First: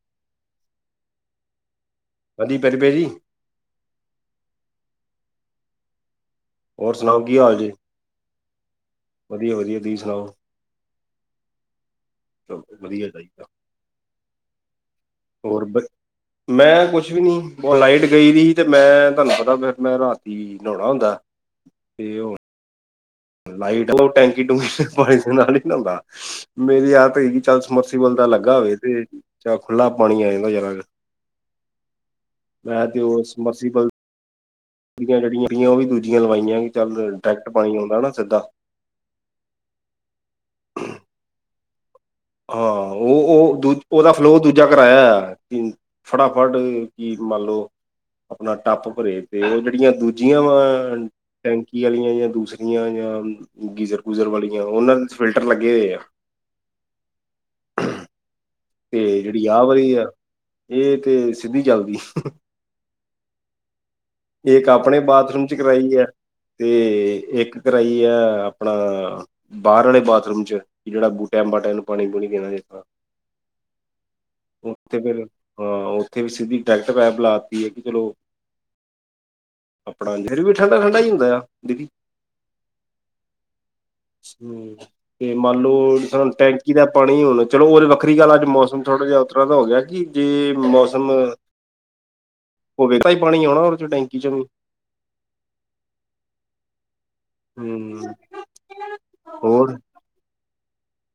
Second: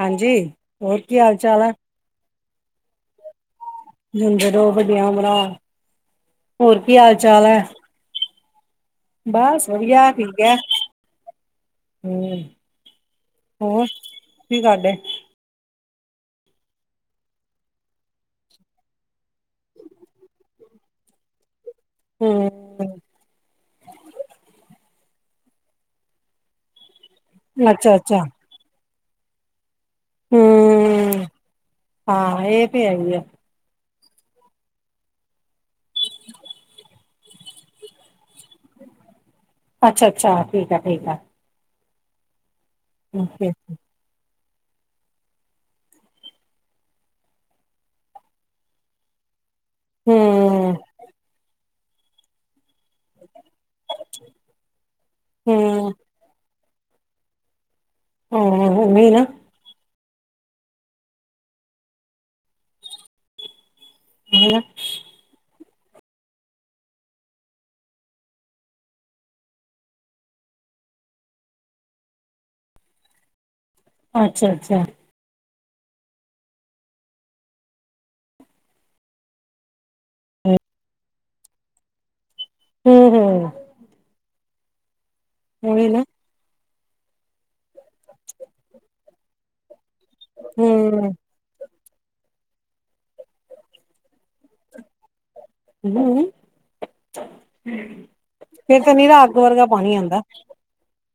ਹਾਂਜੀ! ਹੋਰ ਕੀ ਹਾਲ ਚਾਲ ਆ? ਵਧੀ, ਪੈਲੀ ਪੇ ਜੀ। ਜਿਉਂਦੇ ਰਹੋ, ਵੱਡੀਆਂ ਉਮਰਾਂ ਹੋਰ ਕੀ ਹਾਲ ਚਾਲ ਐ,, ਬਸ ਵਧੀਆ, ਠੀਕ ਐ। ਹੋਰ, ਚਲੋ ਵਧੀਆ ਚਾਹੀਦਾ ਹੋਰ ਕੀ ਕਰਦੇ? ਹੋਰ ਬੱਚ ਮੈਂ ਕੁਛ ਵੀ ਨੀ ਉਹ ਲਾਈਟ ਗਈ ਵੀ ਸੀ ਤੇ ਮੈਂ ਤੁਹਾਨੂੰ ਪਤਾ ਅਗਰ ਮੈਂ ਰਾਤੀ ਵੀ ਨਉਣਾ ਹੁੰਦਾ ਤੇ ਹੁਣ ਹਮ ਲਾਈਟ ਉਹ ਟੈਂਕੀ ਟੂੰਕੀ ਪਾਣੀ ਦੇ ਨਾਲ ਹੀ ਨਉਂਦਾ, ਮੇਰੀ ਆਦਤ ਹੈਗੀ ਚੱਲ ਅੱਛਾ ਸਮਾਸੀਬਲ ਅੱਛਾ ਦਾ ਲੱਗਾ ਹੋਵੇ ਤੇ ਚੱਲ ਖੁਲਾ ਪਾਣੀ ਆ ਜਾਂਦਾ ਜਰਾ ਕ, ਹਮ ਹਾਂ ਇਹ ਮੈਂ ਹੈ ਤੇ ਹੀ ਹੈ। ਉਹ ਸਮਾਸੀਬਲ ਟੂਟੀਆਂ ਜਿਹੜੀਆਂ ਸੀਗੀਆ ਉਹ ਵੀ ਦੂਜੀਆਂ ਲਵਾਈਆਂ ਚੱਲ ਡਾਇਰੈਕਟ ਪਾਣੀ ਆਉਂਦਾ ਨਾ ਸਿੱਧਾ। ਅੱਛਾ- ਅੱਛਾ। ਠੀਕ ਆ, ਠੀਕ ਆ। ਆਹੋ ਓ ਓਕੇ -ਓ ਦੂਜੇ ਉਹਦਾ ਫਲੋ ਦੂਜਾ ਕਰਾਇਆ ਹੋਇਆ, ਫਟਾਫਟ ਚੀਜ਼ ਮੰਨ ਲਓ ਆਪਣਾ ਟੱਪ ਭਰੇ ਪਏ, ਉਹ ਜਿਹੜੀਆਂ ਦੂਜੀਆਂ ਵਾਂ ਹਮ ਟੈਂਕੀ ਆਲੀਆਂ ਜਾਂ ਦੂਸਰੀਆ ਦੂਜੀਆਂ ਜਾਂ ਗੀਜ਼ਰ ਗੂਜਰ ਵਾਲੀਆਂ ਹੋਣ ਨਾ ਵਿੱਚ ਫਿਲਟਰ ਲੱਗੇ ਹਮ ਹੋਏ ਆ। ਹੂੰ- ਹੂੰ ਤੇ ਜਿਹੜੀ ਆ ਵਾਲੀ ਆ, ਇਹ ਤੇ ਸਿੱਧੀ ਚੱਲਦੀ। ਨਾ ਇੱਕ ਆਪਣੇ ਬਾਥਰੂਮ ਇਹ 'ਚ ਕਰਾਈ ਆ ਤੇ ਇੱਕ ਕਰਾਈ ਆ ਆਪਣਾ ਬਾਰ ਵਾਲੇ ਬਾਥਰੂਮ 'ਚ ਜਿਹੜਾ ਬੂਟਿਆਂ ਬਾਟਿਆਂ ਨੂੰ ਪਾਣੀ ਪੂਣੀ ਦੇਣਾ ਹੂੰਦਾ। ਅੱਛਾ ਅੱਛਾ ਉੱਥੇ ਫਿਰ ਹਾਂ, ਉੱਥੇ ਵੀ ਸਿੱਧੀ ਡਾਇਰੈਕਟ ਪਾਇਪ ਲਾਤੀ ਐ ਕਿ ਚਲੋ ਆਪਣਾ ਫਿਰ ਵੀ ਹਮ ਠੰਡਾ- ਠੰਡਾ ਹੀ ਹੁੰਦਾ ਆ ਦੀਦੀ। ਹੂੰ -ਹੂੰ ਹੂੰ ਤੇ ਮੰਨ ਉਹੀ ਨਾ ਲਓ ਟੈਂਕੀ ਦਾ ਪਾਣੀ ਹੁਣ ਚਲੋ ਉਹ ਵੱਖਰੀ ਗੱਲ ਅੱਜ ਮੌਸਮ ਥੋੜਾ ਜਿਹਾ ਉਹ ਤਰ੍ਹਾਂ ਦਾ ਹੋ ਗਿਆ ਕਿ ਜੇ ਹਮ ਮੌਸਮ ਹੋਵੇ ਤਾਂ ਏਦਾ ਹੀ ਪਾਣੀ ਆਉਣਾ ਟੈਂਕੀ 'ਚ ਵੀ। ਹੂੰ ਫਿਰ ਤਾਂ ਨਿਰਾ ਅੱਗ ਵਰਗਾ ਹੋਰ ਪਾਣੀ ਆਂਦਾ।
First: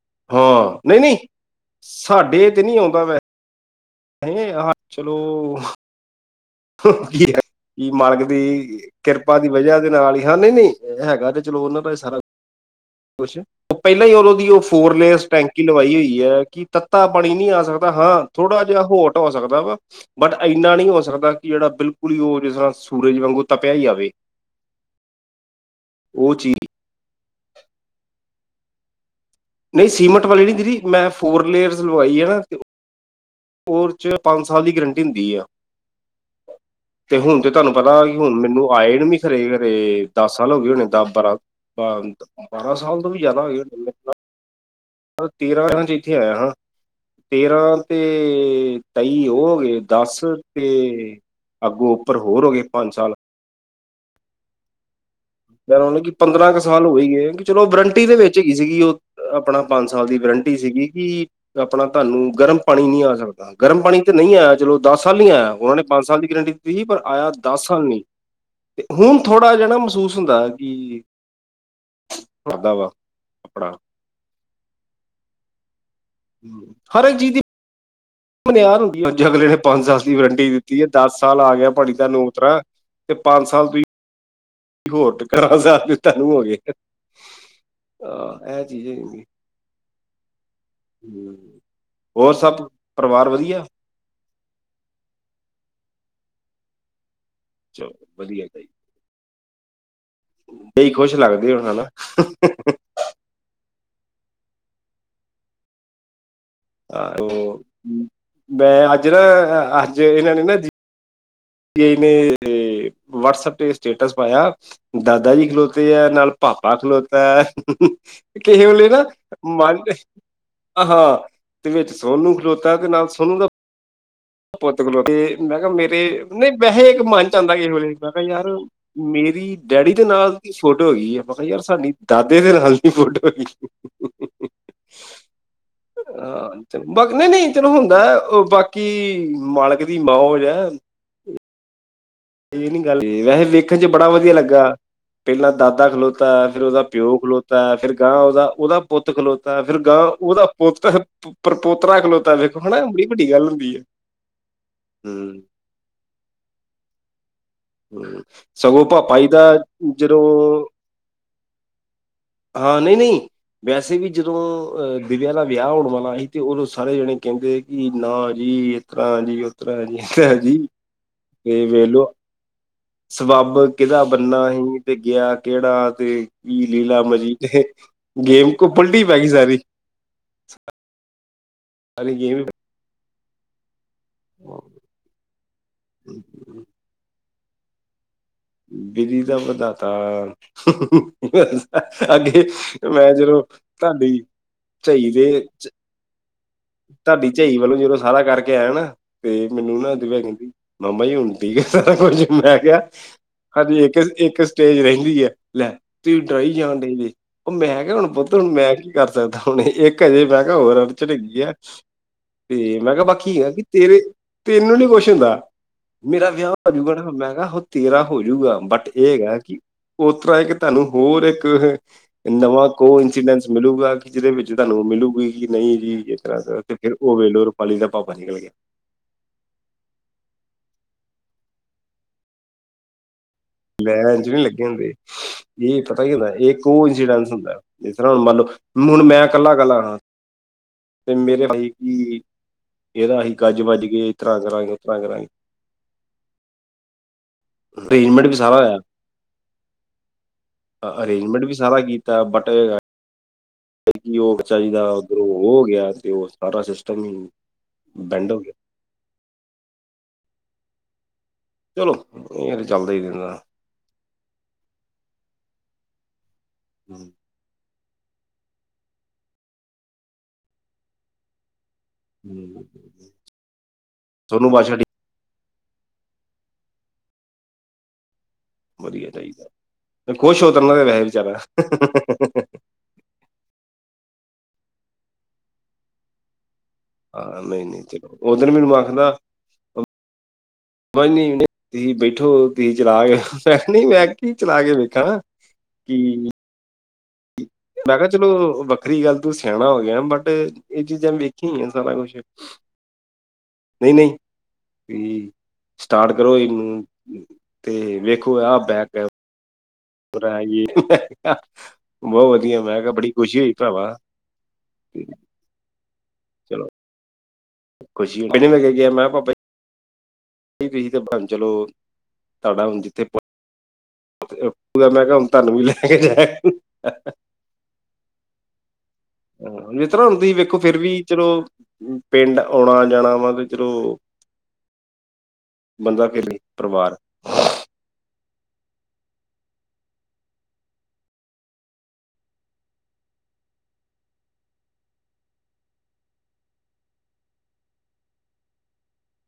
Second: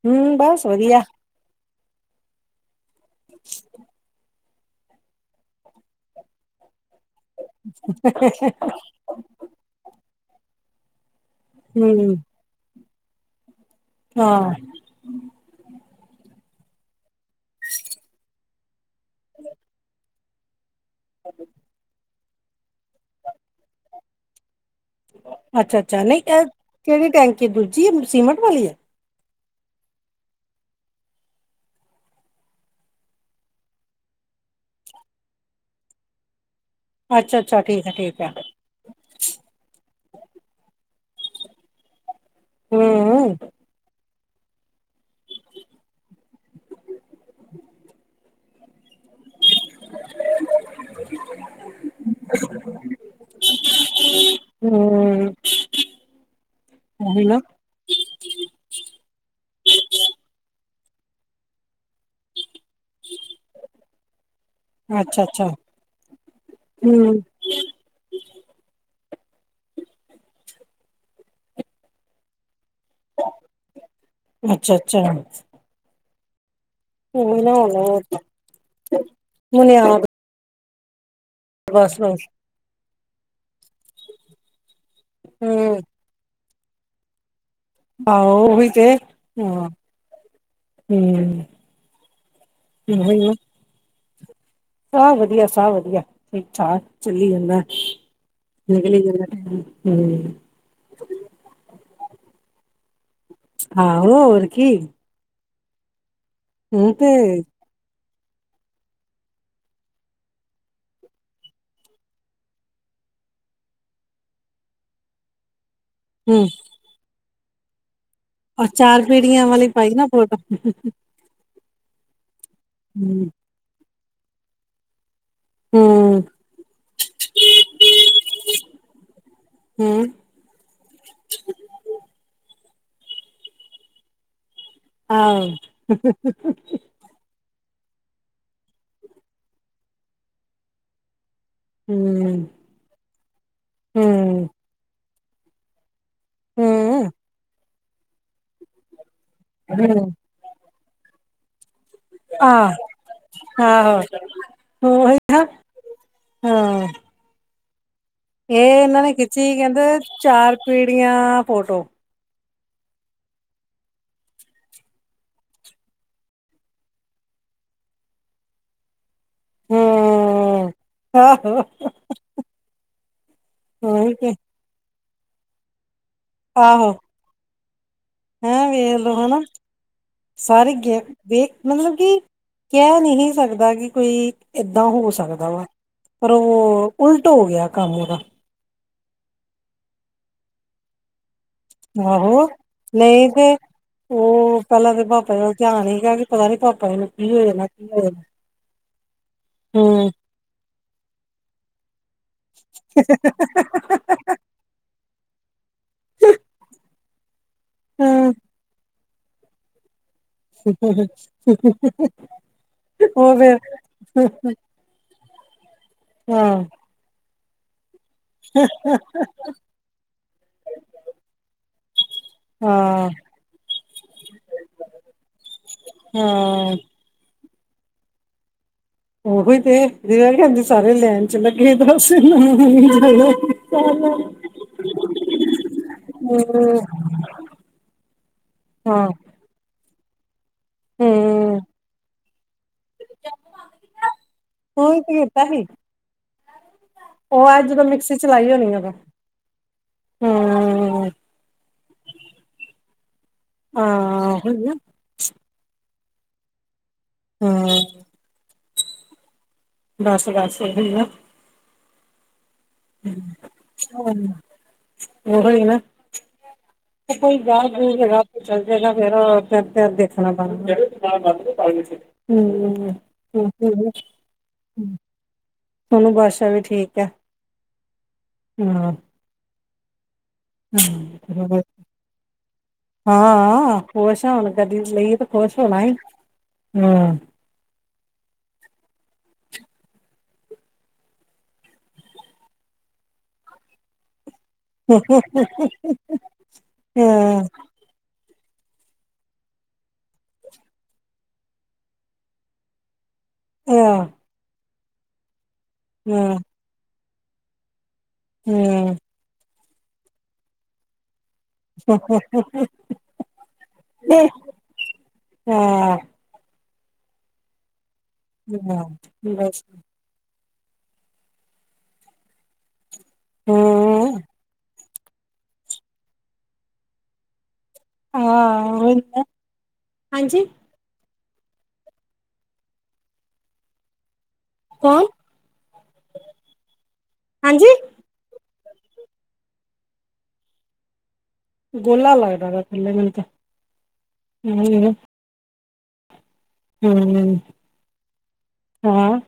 ਹੂੰ ਬਸ ਹਾਂ ਨਹੀਂ ਵਧੀਆ। ਨਹੀਂ ਸਾਡੇ ਇਥੇ ਨਹੀਂ ਆਉਂਦਾ ਵੈ [inaudible] ਇਹ ਹਾ ਚਲੋ, ਕੀ ਆ [unintelligible] ਕੀ ਮਾਲਕ ਦੀ ਕਿਰਪਾ ਦੀ ਵਜ੍ਹਾ ਦੇ ਨਾਲ ਹੀ ਹਾਂ ਨਈ-ਨਈ ਹੈਗਾ ਤੇ ਚਲੋ, ਉਹਨਾਂ ਦਾ ਹਮ ਸਾਰਾ ਕੁਛ, ਪਹਿਲਾਂ ਹੀ ਓਦੋ ਹਾਂ ਦੀ ਉਹ ਫੋਰਲੇਸ ਟੈਂਕ ਕੀ ਲਵਾਈ ਹੋਈ ਐ, ਕੀ ਤੱਤਾ ਪਾਣੀ ਨੀ ਆ ਸਕਦਾ ਹਾਂ ਥੋੜ੍ਹਾ ਜਿਹਾ ਹੋਟ ਹੋ ਸਕਦਾ ਵਾ ਬਟ ਇੰਨਾ ਨੀ ਹੋ ਸਕਦਾ ਕਿ ਜਿਹੜਾ ਬਿਲਕੁਲ ਹੀ ਉਹ ਅਜਿਹਾ ਸੂਰਜ ਵਾਂਗੂ ਤਪਿਆ ਈ ਆਵੇ ਅੱਛਾ- ਅੱਛਾ ਨਈ ਉਹ ਇਹ ਚੀਜ਼ ਕਿਹੜੀ ਟੈਂਕੀ ਦੂਜੀ ਐ ਸੀਮਿੰਟ ਵਾਲੀ ਨਈ ਸੀਮਿੰਟ ਵਾਲੀ ਨੀ ਦੀਦੀ ਮੈਂ ਫੋਰ ਲੇਅਰਜ ਲਵਾਈ ਐ ਨਾ ਓਸ'ਚ' ਪੰਜ ਸਾਲ ਦੀ ਗਰੰਟੀ ਹੁੰਦੀ ਆ ਤੇ ਹੁਣ ਤੇ ਅੱਛਾ-ਅੱਛਾ ਤੁਹਾਨੂੰ ਠੀਕ ਹੈ ਪਤਾ ਕੀ ਠੀਕ ਹੈ ਹੁਣ ਮੈਨੂੰ ਆਏ ਨੂੰ ਵੀ ਘਰੇ- ਘਰੇ ਦਸ ਸਾਲ ਹੋ ਗਏ ਹੋਣੇ ਆ, ਦਸ- ਬਾਰਾਂ-ਬਾਰਾਂ ਸਾਲ ਤੋਂ ਵੀ ਹੂੰ ਜ਼ਿਆਦਾ ਹੋ ਗਏ ਹੋਣੇ ਮੈ ਤੇਰਾ ਸੰਨ 'ਚ' ਇੱਥੇ ਆਇਆ ਹਾਂ ਤੇਰਾਂ ਤੇ ਤੇਈ ਉਹ ਹੋ ਗਏ ਦਸ ਤੇ ਅਗੋ ਉੱਪਰ ਹੋ ਗਏ ਪੰਜ ਸਾਲ ਹੂੰ ਮਤਲਬ ਕਿ ਪੰਦਰਾਂ ਕੁ ਸਾਲ ਹੋਈ ਗਈ ਉਹੀ ਏ, ਨਾ ਚਲੋ ਵਰੰਟੀ ਦੇ ਵਿੱਚ ਚੀ ਗੀ ਸੀਗੀ ਉਹ ਆਪਣਾ ਪੰਜ ਸਾਲ ਦੀ ਗਰੰਟੀ ਸੀਗੀ ਕੀ ਆਪਣਾ ਤੁਆਨੂੰ ਗਰਮ ਪਾਣੀ ਨੀ ਆ ਸਕਦਾ। ਗਰਮ ਪਾਣੀ ਤੇ ਨਈ ਆਇਆ ਚਲੋ ਦਸ ਸਾਲ ਨੀ ਅੱਛਾ-ਅੱਛਾ ਆਇਆ ਉਹਨਾਂ ਨੇ ਪੰਜ ਸਾਲ ਦੀ ਗਰੰਟੀ ਦਿੱਤੀ ਸੀ ਪਰ ਹੂੰ ਆਇਆ ਦੱਸ ਸਾਲ ਨੀ, ਤੇ ਹੁਣ ਥੋੜਾ ਜਿਹਾ ਨਾ ਮਹਿਸੂਸ ਹੁੰਦਾ ਕੀ, ਆਦਾ ਵਾ ਆਪਣਾ ਅੱਛਾ- ਅੱਛਾ। [unintelligible] ਹਰ [unintelligible] ਮੁਨਿਆਰ ਹੁੰਦੀ ਐ, ਅੱਜ ਅਗਲੇ ਨੇ ਪੰਜ ਸਾਲ ਮੁਨਿਆਦ ਦੀ ਵਰੰਟੀ ਦਿੱਤੀ ਐ, ਦਸ ਸਾਲ ਆ ਗਿਆ ਪਾਣੀ ਬਸ ਤੁਹਾਨੂੰ ਬਸ ਉਸ ਤਰ੍ਹਾਂ ਤੇ ਪੰਜ ਸਾਲ ਤੀ ਹੋਰ ਕਰਾਂ ਗਿਆਰਾਂ ਹੂੰ ਸਾਲ ਤਹਾਨੂੰ ਹੋ ਗਏ। ਆਹੋ ਆਹ, ਇਹ ਉਹੀ ਚੀਜ਼ ਤੇ, ਹਾਂ ਹੂੰ, ਹੋਰ ਸਭ ਉਹੀ ਪਰਿਵਾਰ ਨਾ ਵਧੀਆ? ਸਭ ਵਧੀਆ- ਸਭ ਵਧੀਆ, ਠੀਕ-ਠਾਕ ਚੁੱਲੀ ਜਾਂਦਾ ਚਲੋ ਵਧੀਆ ਭਾਈ ਨਿਕਲੀ ਜਾਂਦਾ ਟਾਈਮ ਹੂ ਕੋਈ ਖੁਸ਼ ਲੱਗਦੇ ਹੋ ਹਨਾ ਹਾਂ ਉਹ ਹੋਰ ਕੀ ਏ। ਤੇ ਆਏ ਓ, ਮੈਂ ਅੱਜ ਨਾ ਅੱਜ ਇਹਨਾਂ ਨੇ ਨਾ ਜ [unintelligible] ਨੇ ਵਟਸਐਪ ਤੇ ਸਟੇਟਸ ਪਾਇਆ ਦਾਦਾ ਜ ਖਲੋ ਤੇ ਆ ਨਾਲ ਹੂੰ ਭਾਪਾ ਖਲੋਤਾ ਐ ਕਿਸੇ ਆਹ ਵੇਲੇ ਚਾਰ ਨਾ ਪੀੜੀਆਂ ਵਾਲੀ ਮੰਨ ਪਾਈ ਨਾ ਫੋਟੋ ਆਹਾ ਤੇ ਵਿੱਚ ਸੋਨੂੰ ਖਲੋਤਾ ਕੇ ਨਾਲ ਹੂੰ ਸੋਨੂੰ ਦਾ ਪੁੱਤ ਖਲ੍ਹੋਤਾ ਤੇ ਮੈਂ ਕਿਹਾ ਮੇਰੇ, ਹੂੰ ਨਈ ਵੈਸੇ ਇੱਕ ਮਨ 'ਚ' ਆਦਾ ਕਿਸ ਵੇਲੇ ਇਦਾ ਮੈਂ ਕਿਹਾ ਯਾਰ ਮੇਰੀ ਡੈਡੀ ਦੇ ਹੂੰ ਨਾਲ ਫੋਟੋ ਹੈਗੀ ਐ, ਪਤਾ ਹੀ ਆ ਪਰ ਸਾਡੀ ਦਾਦੇ ਦੇ ਨਾਲ ਨੀ ਫੋਟੋ ਹੈਗੀ ਹਾ ਹਾਂ ਚਲੋ ਬਾਕੀ ਨਈ-ਨਈ ਚਲੋ ਹੁੰਦਾ ਓ ਬਾਕੀ ਮਾਲਕ ਦੀ ਮੋਜ ਐ ਹੂੰ ਇਹ ਨੀ ਗੱਲ, ਵੈਸੇ ਵੇਖਣ 'ਚ' ਬੜਾ ਵਧੀਆ ਹੂੰ, ਲੱਗਾ ਪਹਿਲਾਂ ਦਾਦਾ ਖਲੋ ਤਾ ਫਿਰ ਉਹਦਾ ਹੂੰ, ਪਿਉ ਖਲੋਤਾ, ਫੇਰ ਗਾਂ ਉਹਦਾ- ਉਹਦਾ ਪੁੱਤ ਖਲੋਤਾ, ਫੇਰ ਗਾਂ ਹੂੰ ਉਹਦਾ ਪੁੱਤ ਪਰਪੋਤਰਾ ਖਲੋਤਾ ਵੇਖੋ ਆਹ ਹਨਾ, ਐ ਬੜੀ ਵੱਡੀ ਗੱਲ ਹੁੰਦੀ ਆ, ਆਹੋ ਉਹੀ ਹੁੰ ਨਾ ਹਾਂ। ਹੁੰ, ਇਹ ਇਹਨਾਂ ਨੇ ਖਿੱਚੀ ਕਹਿੰਦੇ ਚਾਰ ਜਦੋਂ ਪੀੜੀਆਂ ਫੋਟੋ ਹਾਂ, ਨਹੀਂ-ਨਹੀਂ। ਵੈਸੇ ਵੀ ਜਦੋਂ ਅਹ ਦਿਵਿਆ ਦਾ ਵਿਆਹ ਹੋਣ ਵਾਲਾ ਹੀ ਤੇ ਸਾਰੇ ਜਣੇ ਕਹਿੰਦੇ ਕਿ ਨਾ ਜੀ ਹਾਂਜੀ ਉਤਰਾ ਜੀ, ਹਾਂਜੀ। ਹੂੰ ਆਹੋ ਤੇ ਵੇਲੋ ਸਬੱਬ ਕਿਹਦਾ ਉਹੀ ਤੇ ਬੰਨਾ ਸੀ, ਤੇ ਗਿਆ ਕਿਹੜਾ ਤੇ ਈ ਆਹੋ ਲੀਲਾ ਮਰੀ ਦੇ ਹੈਂ ਵੇਖ ਲੋ ਹਨਾ, ਸਾਰੇ ਗ ਵੇਖ ਮਤਲਬ ਸਾਰੀ ਕਿ ਗੇਮ ਕਹਿ ਨਹੀਂ ਸਕਦਾ ਕਿ ਕੋਈ ਏਦਾਂ ਹੋ ਸਕਦਾ ਵਾ, ਪਰ ਉਹ ਉਲ ਟ ਹੋ ਗਿਆ ਕੰਮ ਉਹਦਾ ਵਿਧੀ ਦਾ ਵਿਧਾਤਾ ਅੱਗੇ, ਆਹੋ ਮੈਂ ਨਹੀਂ ਜਦੋ ਤੇ ਤੁਹਾਡੀ ਉਹ ਪਹਿਲਾਂ ਤੇ ਚਈ ਪਾਪਾ ਦੇ ਦਾ ਧਿਆਨ ਸੀਗਾ ਕਿ ਪਤਾ ਨੀ ਪਾਪਾ ਜੀ ਨੂੰ ਤੁਹਾਡੀ ਕੀ ਹੋ ਚਈ ਜਾਣਾ ਵੱਲੋਂ ਕੀ ਜਦੋਂ ਹੋ ਸਾਰਾ ਜਾਣਾ ਕਰਕੇ ਆਇਆ ਨਾ ਤੇ ਮੈਨੂੰ ਨਾ ਹੂੰ ਦਿਵਿਆ ਕਹਿੰਦੀ ਮਾਮਾ ਜੀ ਹੁਣ ਠੀਕ ਐ ਸਾਰਾ ਕੁਝ, ਮੈਂ ਕਿਹਾ [inaudible] ਇੱਕ-ਇੱਕ ਸਟੇਜ ਰਹਿੰਦੀ ਐ, ਲੈ ਤੁਸੀ ਡਰਾਈ ਜਾਣ ਡਏ ਜੇ ਮੈਂ ਕਿਹਾ ਹੁਣ ਹੂੰ ਪੁੱਤ, ਹੁਣ ਮੈਂ ਕੀ ਕਰ ਸਕਦਾ ਹੁਣ ਇੱਕ ਹਜੇ ਮੈਂ [unintelligible] ਉਹ ਤੇ ਮੈਂ ਕਿਹਾ ਬਾਕੀ ਐ ਫੇਰ ਕਿ ਤੇਰੇ ਤੈਨੂੰ ਨੀ ਕੁਛ ਹੁੰਦਾ। ਮੇਰਾ ਵਿਆਹ ਹਾਂ ਹੋਜੂ ਗਾ ਨਾ, ਮੈਂ ਕਹਿਤਾ ਉ ਤੇਰਾ ਹੋਜੂਗਾ ਬਟ ਇਹ ਹੈਗਾ ਕਿ ਉਤਰਾ ਇੱਕ ਤੁਹਾਨੂੰ ਹੋਰ ਇੱਕ ਨਵਾਂ ਕੋ ਹਾਂ ਇੰਸੀਡੈਂਸ ਮਿਲੂਗਾ ਕਿ ਜਿਹਦੇ ਵਿੱਚ ਤੁਹਾਨੂੰ ਮਿਲੂਗੀ ਕਿ ਨਹੀਂ ਜੀ ਇਸ ਤਰ੍ਹਾਂ ਤੇ ਹਾਂ ਫੇਰ ਉਹ ਵੇਲੋ ਰੁਪਾਲੀ ਦਾ ਪਾਪਾ ਨਿਕਲ ਗਿਆ। ਉਹੀ ਤੇ [unintelligible] ਕਹਿੰਦੀ ਸਾਰੇ ਲੈਣ ਚ ਲੱਗੇ ਤਾਂ [unintelligible] ਲੈਨਾ ਚ ਨੀ ਲੱਗੇ ਹੁੰਦੇ। ਨਹੀ ਇਹ ਪਤਾ ਕੀ ਹੁੰਦਾ ਇਹ ਕੋ ਇੰਸੀਡੈਂਸ ਹੁੰਦਾ, ਜਿਸ ਤਰ੍ਹਾਂ ਹੁਣ ਮੰਨ ਲੋ ਹੁਣ ਹਾਂ ਮੈਂ ਕੱਲਾ-ਕੱਲਾ ਹਾਂ ਤੇ ਮੇਰੇ ਹਮ ਈ ਕੀ ਇਹਦਾ ਅਸੀਂ ਗੱਜ-ਵੱਜ ਕੇ ਈ ਤਰ੍ਹਾਂ ਕਰਾ ਗੇ ਉਹੀ ਤੇ ਕੀਤਾ ਈ। ਉਹ ਐ ਜਦੋਂ ਮਿਕਸੀ ਅਰੇਂਜਮੈਂਟ ਵੀ ਚਲਾਈ ਸਾਰਾ ਹੋਣੀ ਉਦੋਂ, ਹੁੰ, ਅ-ਅਰੇਂਜਮੈਂਟ ਵੀ ਸਾਰਾ ਕੀਤਾ ਬਟ ਅ ਹਾਂ ਉਹ ਉਹੀ ਬਚਾਰੀ ਨਾ ਦਾ ਉੱਧਰੋਂ ਹੋ ਗਿਆ ਤੇ ਉਹ ਸਾਰਾ ਸਿਸਟਮ ਹੀ ਹੁੰ, ਬੇਂਡ ਹੋ ਗਿਆ। ਬੱਸ-ਬੱਸ ਉਹੀ ਨਾ। ਚਲੋ ਇਹ ਤਾ ਚੱਲਦਾ ਹੀ ਰਹਿੰਦਾ ਊਹੋ ਈ ਨਾ। ਹਮ [unintelligible] ਹੁੰ, [unintelligible] ਸੋਨੂੰ ਬਾਦਸ਼ਾਹ ਸ਼ਾਡੀ ਸੋਨੂ ਬਾਦਸ਼ਾ ਵੀ ਠੀਕ ਐ। ਵਧੀਆ ਚਾਹੀਦਾ, ਖੁਸ਼ ਹੋ ਤਨਾ ਦੇ ਵੈਸੇ ਵਿਚਾਰਾ ਹਾਂ ਹਾਂ, ਖੁਸ਼ ਆ ਹੁਣ, ਗੱਡੀ ਲਈਏ ਤੇ ਖੁਸ਼ ਹੋਣਾ ਹੀ ਹਮ ਹਾਂ ਨਹੀਂ- ਨਹੀਂ ਜੀ ਉਦੀਨ ਮੈਨੂੰ ਆਖਦਾ ਮਨੀ ਤੁਸੀਂ ਬੈਠੋ ਤੁਸੀਂ ਚਲਾ ਕੇ ਮੈਂ ਕੀ ਚਲਾ ਕੇ ਵੇਖਾਂ ਕਿ ਹਾਂ। ਮੈਂ ਕਿਹਾ ਚਲੋ ਵੱਖਰੀ ਗੱਲ ਤੂੰ ਸਿਆਣਾ ਹੋ ਗਿਆ। ਬਟ ਇਹ ਚੀਜ਼ਾਂ ਵੇਖੀਆਂ ਆ ਸਾਰਾ ਕੁਛ ਨਹੀਂ-ਨਹੀ ਤੁਹੀ ਸਟਾਰਟ ਕਰੋ ਇਹਨੂੰ ਤੇ ਵੇਖੋ [unintelligible] ਬਹੁਤ ਵਧੀਆ ਮੈਂ ਕਿਹਾ ਬੜੀ ਖੁਸ਼ੀ ਹੋਈ ਭਰਾਵਾ। [unintelligible] ਚਲੋ ਖੁਸ਼ੀ ਹੇ ਪੇਹਲੇ ਕੇ ਗਿਆ ਮੈਂ ਕਿਹਾ ਪਾਪਾ [unintelligible] [unintelligible] ਭਾਵੇ ਚਲੋ ਤੁਹਾਡਾ ਹੁਣ ਜਿੱਥੇ [unintelligible] [unintelligible] ਮੈਂ ਕਿਹਾ ਹੁਣ ਤੁਹਾਨੂੰ ਵੀ ਲੈ ਜਾਇਆ ਕਰੋ [inaudible] ਹਾਂ ਉਹੀ ਨਾ [inaudible] ਨਹੀਂ ਤਾਂ ਤੁਹੀ ਹਾਂਜੀ, ਵੇਖੋ ਫੇਰ ਵੀ ਚਲੋ ਪਿੰਡ ਆਉਣਾ ਜਾਣਾ ਵਾ ਤੇ ਚਲੋ ਬੰਦਾ [unintelligible] ਪਰਿਵਾਰ ਹਾਂਜੀ। ਗੋਲਾ ਲੱਗਦਾ ਥੱਲੇ ਮੈਨੂੰ ਤਾਂ [inaudible] ਹੂੰ ਹਾਂ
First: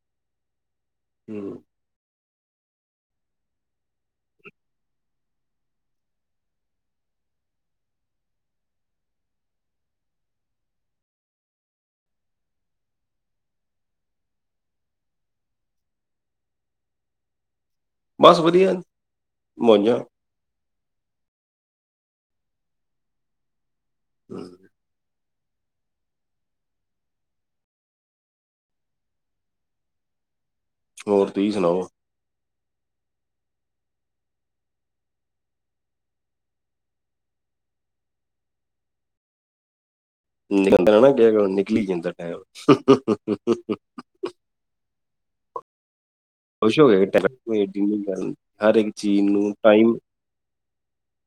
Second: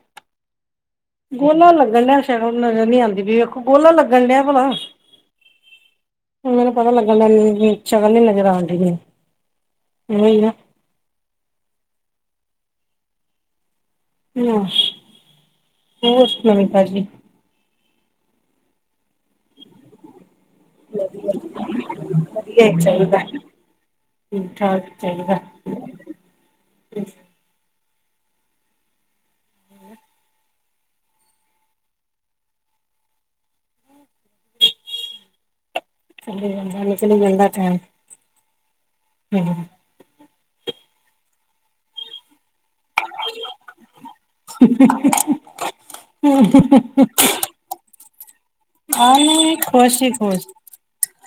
ਹੂੰ। ਗੋਲਾ ਲੱਗਣ ਡਿਆ ਸੀ ਸ਼ਕਲ ਨਜਰ ਨਹੀਂ ਆਂਦੀ ਪਈ ਗੋਲਾ ਲੱਗਣ ਡਿਆ ਭਲਾ ਮੈਨੂੰ ਪਤਾ ਲੱਗਣ ਡਿਆ ਸ਼ਕਲ ਨੀ ਨਜ਼ਰ ਡਿਆ। [unintelligible] [inaudible] ਹੋਰ ਨਮੀ-ਤਾਜੀ? ਬਸ ਵਧੀਆ ਮੌਝਾ। [unintelligible] ਵਧੀਆ ਚਾਹੀਦੈ [inaudible] ਹੂੰ। ਠੀਕ-ਠਾਕ ਚਾਹੀਦੈ ਹੋਰ ਤੁਸੀਂ ਸੁਣਾਓ। ਚੱਲੀ ਜਾਂਦਾ, ਨਿਕਲ ਜਾਂਦਾ ਟੈਮ। ਹੂੰ। ਨਿਕਲਦਾ ਨਾ ਕਿਹਾ ਕਰੋ, [unintelligible] ਨਿਕਲੀ ਜਾਂਦਾ ਟੈਮ। [unintelligible] [inaudible] ਖੁਸ਼ ਹੋ ਗਏ ਟ ਹਰ ਇੱਕ ਚੀਜ਼ ਨੂੰ ਟਾਈਮ ਹੋ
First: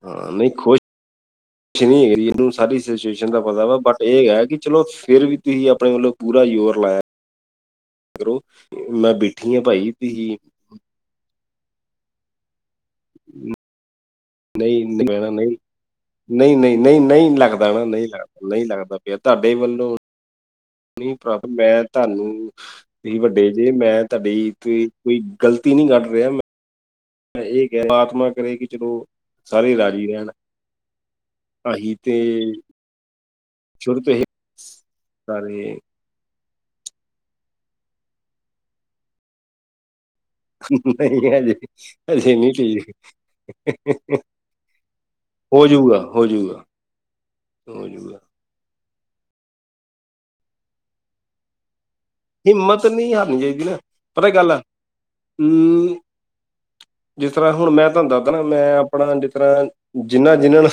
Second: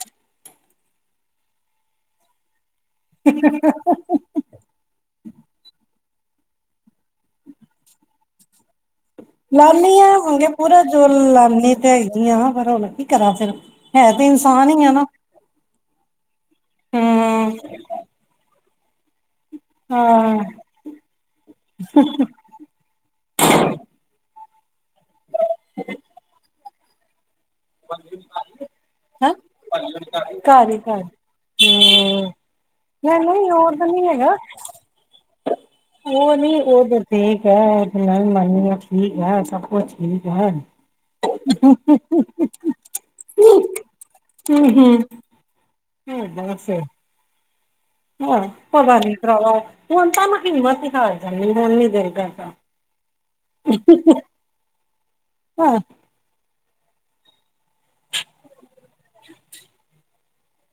ਹਾਂ ਨਹੀਂ ਖੁਸ਼ [inaudible] ਖੁਸ਼ ਨਹੀਂ ਹੈਗੀ ਇਹਨੂੰ ਸਾਰੀ ਸਿਚੁਏਸ਼ਨ ਦਾ ਪਤਾ ਵਾ ਇਹ ਹੈ ਕਿ ਚਲੋ ਫੇਰ ਵੀ ਤੁਸੀਂ ਆਪਣੇ ਵੱਲੋਂ ਪੂਰਾ ਜ਼ੋਰ ਲਾਇਐ। ਕਰੋ ਮੈਂ ਬੈਠੀ ਆ ਭਾਈ ਲਾਦੀ ਹਾ ਤੁਸੀਂ ਹਗੇ ਪੂਰਾ ਜੋ ਲਾਨੀ ਤੇ ਹੈਗੀ ਆ ਪਰ ਹੁਣ ਕੀ ਕਰਾ ਫੇਰ ਹੈ ਤੇ ਇਨਸਾਨ ਨਹੀਂ ਹੀ ਆ ਨਾ ਮੈਨੂੰ ਨਹੀਂ [inaudible] ਨਹੀਂ-ਨਹੀਂ-ਨਹੀਂ-ਨਹੀਂ ਲੱਗਦਾ ਹੂੰ ਨਹੀਂ ਲੱਗਦਾ ਨਹੀਂ ਲੱਗਦਾ ਪਿਆ ਤੁਹਾਡੇ ਵੱਲੋਂ ਹਾਂ [inaudible] ਮੈਂ ਤਾ ਤਾਨੂੰ ਤੁਸੀ ਵੱਡੇ ਜੇ ਮੈਂ ਤੁਹਾਡੀ ਕੋਈ ਗ਼ਲਤੀ ਨਹੀਂ ਕੱਢ ਰਿਹਾ ਮੈਂ ਮੈਂ ਇਹ ਕਹਿ ਪ੍ਰਮਾਤਮਾ ਕਰੇ ਕਿ ਚਲੋ ਹੈਂ ਸਾਰੇ ਰਾਜ਼ੀ ਰਹਿਣ ਘਰ ਹੀ ਘਰ ਆਹੀ ਤੇ ਨਹੀਂ-ਨਹੀ ਉਹ ਤੇ ਸ਼ੁਰੂ ਨਹੀ ਤੋਂ ਇਹ ਹੈਗਾ ਸਾਰੇ ਉਹ ਨੀ ਉਹ ਤਾਂ ਠੀਕ ਐ ਤੇ ਮੈ ਵੀ ਮੰਨਦੀਆ ਠੀਕ ਐ ਸਭ ਕੁਛ [unintelligible] ਨਹੀਂ ਹਜੇ - ਹਜੇ ਨਹੀਂਠੀਕ। ਹੂੰ ਹੂੰ ਹੋਜੂਗਾ -ਹੋਜੂਗਾ। ਬਸ ਫਿਰ ਹੋਜੂਗਾ। ਪਤਾ ਨੀ ਭਰਾਵਾ, ਹੁਣ ਤਾਂ ਹਿੰਮਤ ਹੀ ਹਾਰ ਜਾਂਦੀ, ਹੁਣ ਨੀ ਦਿਲ ਕਰਦਾ। ਹਿੰਮਤ ਨਹੀਂ ਹਾਰਨੀ ਚਾਹੀਦੀ ਨਾ, ਪਤਾ ਕੀ ਗੱਲ ਆ ਹਾਂ। ਹਮ ਜਿਸ ਤਰ੍ਹਾਂ ਹੁਣ ਮੈਂ ਤੁਹਾਨੂੰ ਦੱਸਦਾ ਨਾ, ਮੈਂ ਆਪਣਾ ਜਿਸ ਤਰ੍ਹਾਂ ਜਿੰਨ੍ਹਾਂ- ਜਿਨ੍ਹਾਂ ਨੂੰ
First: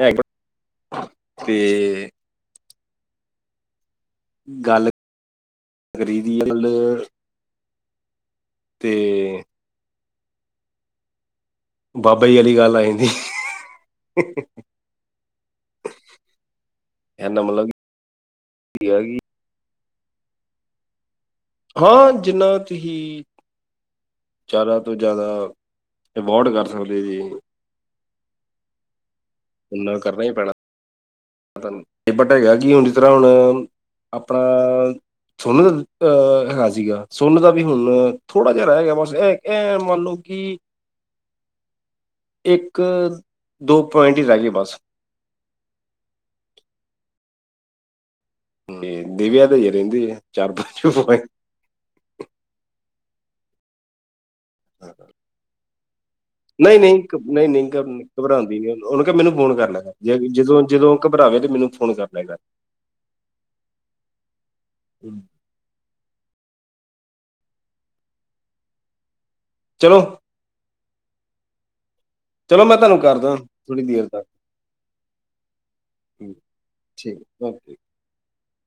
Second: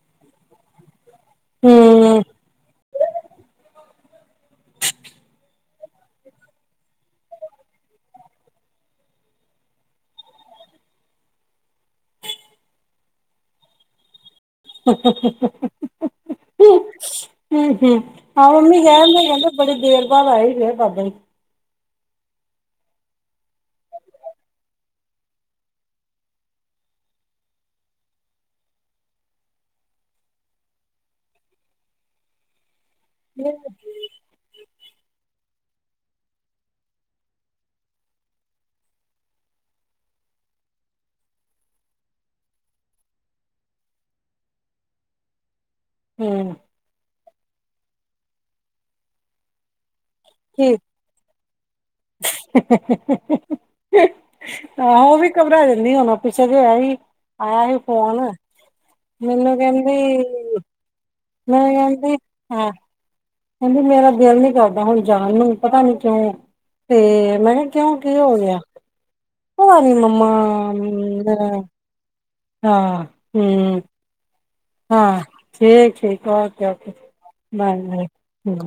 ਹੈਬਿਟ ਤੇ ਹੂੰ, ਗੱਲ ਕਰੀ ਦੀ ਆ ਮਤਲਬ ਤੇ ਬਾਬਾ ਜੀ ਆਲੀ ਗੱਲ ਆ ਜਾਂਦੀ। ਹੂ ਇਹਦਾ ਮਤਲਬ -ਹੂ ਆਹ ਮੰਮੀ ਕੀ ਆ ਕਹਿਣਾ ਕਿ ਤਾ ਕਹਿ ਦੋ। ਬੜੀ ਦੇਰ ਬਾਅਦ ਆਏ ਫੇਰ ਬਾਬਾ ਜੀ। ਹਾਂ ਜਿਨਾ 'ਚ ਹੀ ਜਿਆਦਾ ਤੋਂ ਜ਼ਿਆਦਾ ਅਵੋਡ ਕਰ ਸਕਦੇ ਜੀ। ਉਹਨਾਂ ਕਰਨਾ ਈ ਪੈਣਾ। ਪਤਾ ਨੀ ਇਹ ਪਟੇਗਾ। ਜੇ ਜਿਸ ਤਰ੍ਹਾਂ ਹੁਣ ਆਪਣਾ ਸੋਨੂੰ ਤਾਂ ਐਹ ਹਾਲ ਸੀਗਾ, ਸੋਨੂੰ ਦਾ ਵੀ ਹੁਣ ਥੋੜ੍ਹਾ ਜਿਹਾ ਰਹਿ ਗਿਆ। ਬਸ ਇ ਐ ਮੰਨ ਲਓ ਕੀ ਇੱਕ - ਦੋ ਪੁਆਇੰਟ ਈ ਲਾਈਏ ਬਸ। ਹੂੰ ਦੇਵੀਆਂ ਤੇ ਈ ਰਹਿੰਦੀ ਏ ਚਾਰ ਠੀਕ। ਪੰਜ ਮੋਬ ਆਹੋ, ਉਹ ਵੀ ਘਬਰਾ ਜਾਂਦੀ ਆ ਹੁਣ। ਪਿੱਛੇ ਜੇ ਨਹੀਂ ਆਇਆ ਨਹੀਂ ਘ- ਨਹੀਂ ਆਇਆ ਨਹੀਂ ਹੀ ਘਬ- ਫੋਨ, ਘਬਰਾਉਂਦੀ ਨਹੀਂ ਉਹਨੂੰ ਕਿਹਾ ਫੋਨ ਮੈਨੂੰ ਕਰ ਲੈ ਕਹਿੰਦੀ ਕਰ। ਜੇ ਜਦੋਂ ਜਦੋਂ ਘਬਰਾਵੇ ਤੇ ਮੈਨੂੰ ਮੈਂਨੂੰ ਫੋਨ ਕਰ ਕਹਿੰਦੀ ਲੈ ਕਰ ਆਕਹਿੰਦੀ ਮੇਰਾ ਦਿਲ ਨੀ ਕਰਦਾ ਹੁਣ ਜਾਣ ਨੂੰ। ਪਤਾ ਨੀ ਕਿਉਂ? ਤੇ ਮੈਂ ਕਿਹਾ ਕਿਉਂ ਕੀ ਹੋ ਗਿਆ? ਆ ਨੀ ਚਲੋ ਮੰਮਾ ਮਿਦੰਰਾ। ਚਲੋ, ਮੈਂ ਤੁਹਾਨੂੰ ਕਰਦਾ, ਥੋੜ੍ਹੀ ਦੇਰ ਤੱਕ। ਹਾਂ ਠੀਕ -ਠੀਕ, ਓਕੇ -ਓਕੇ, ਠੀਕ ਓਕੇ ਬਾਏ -ਬਾਏ।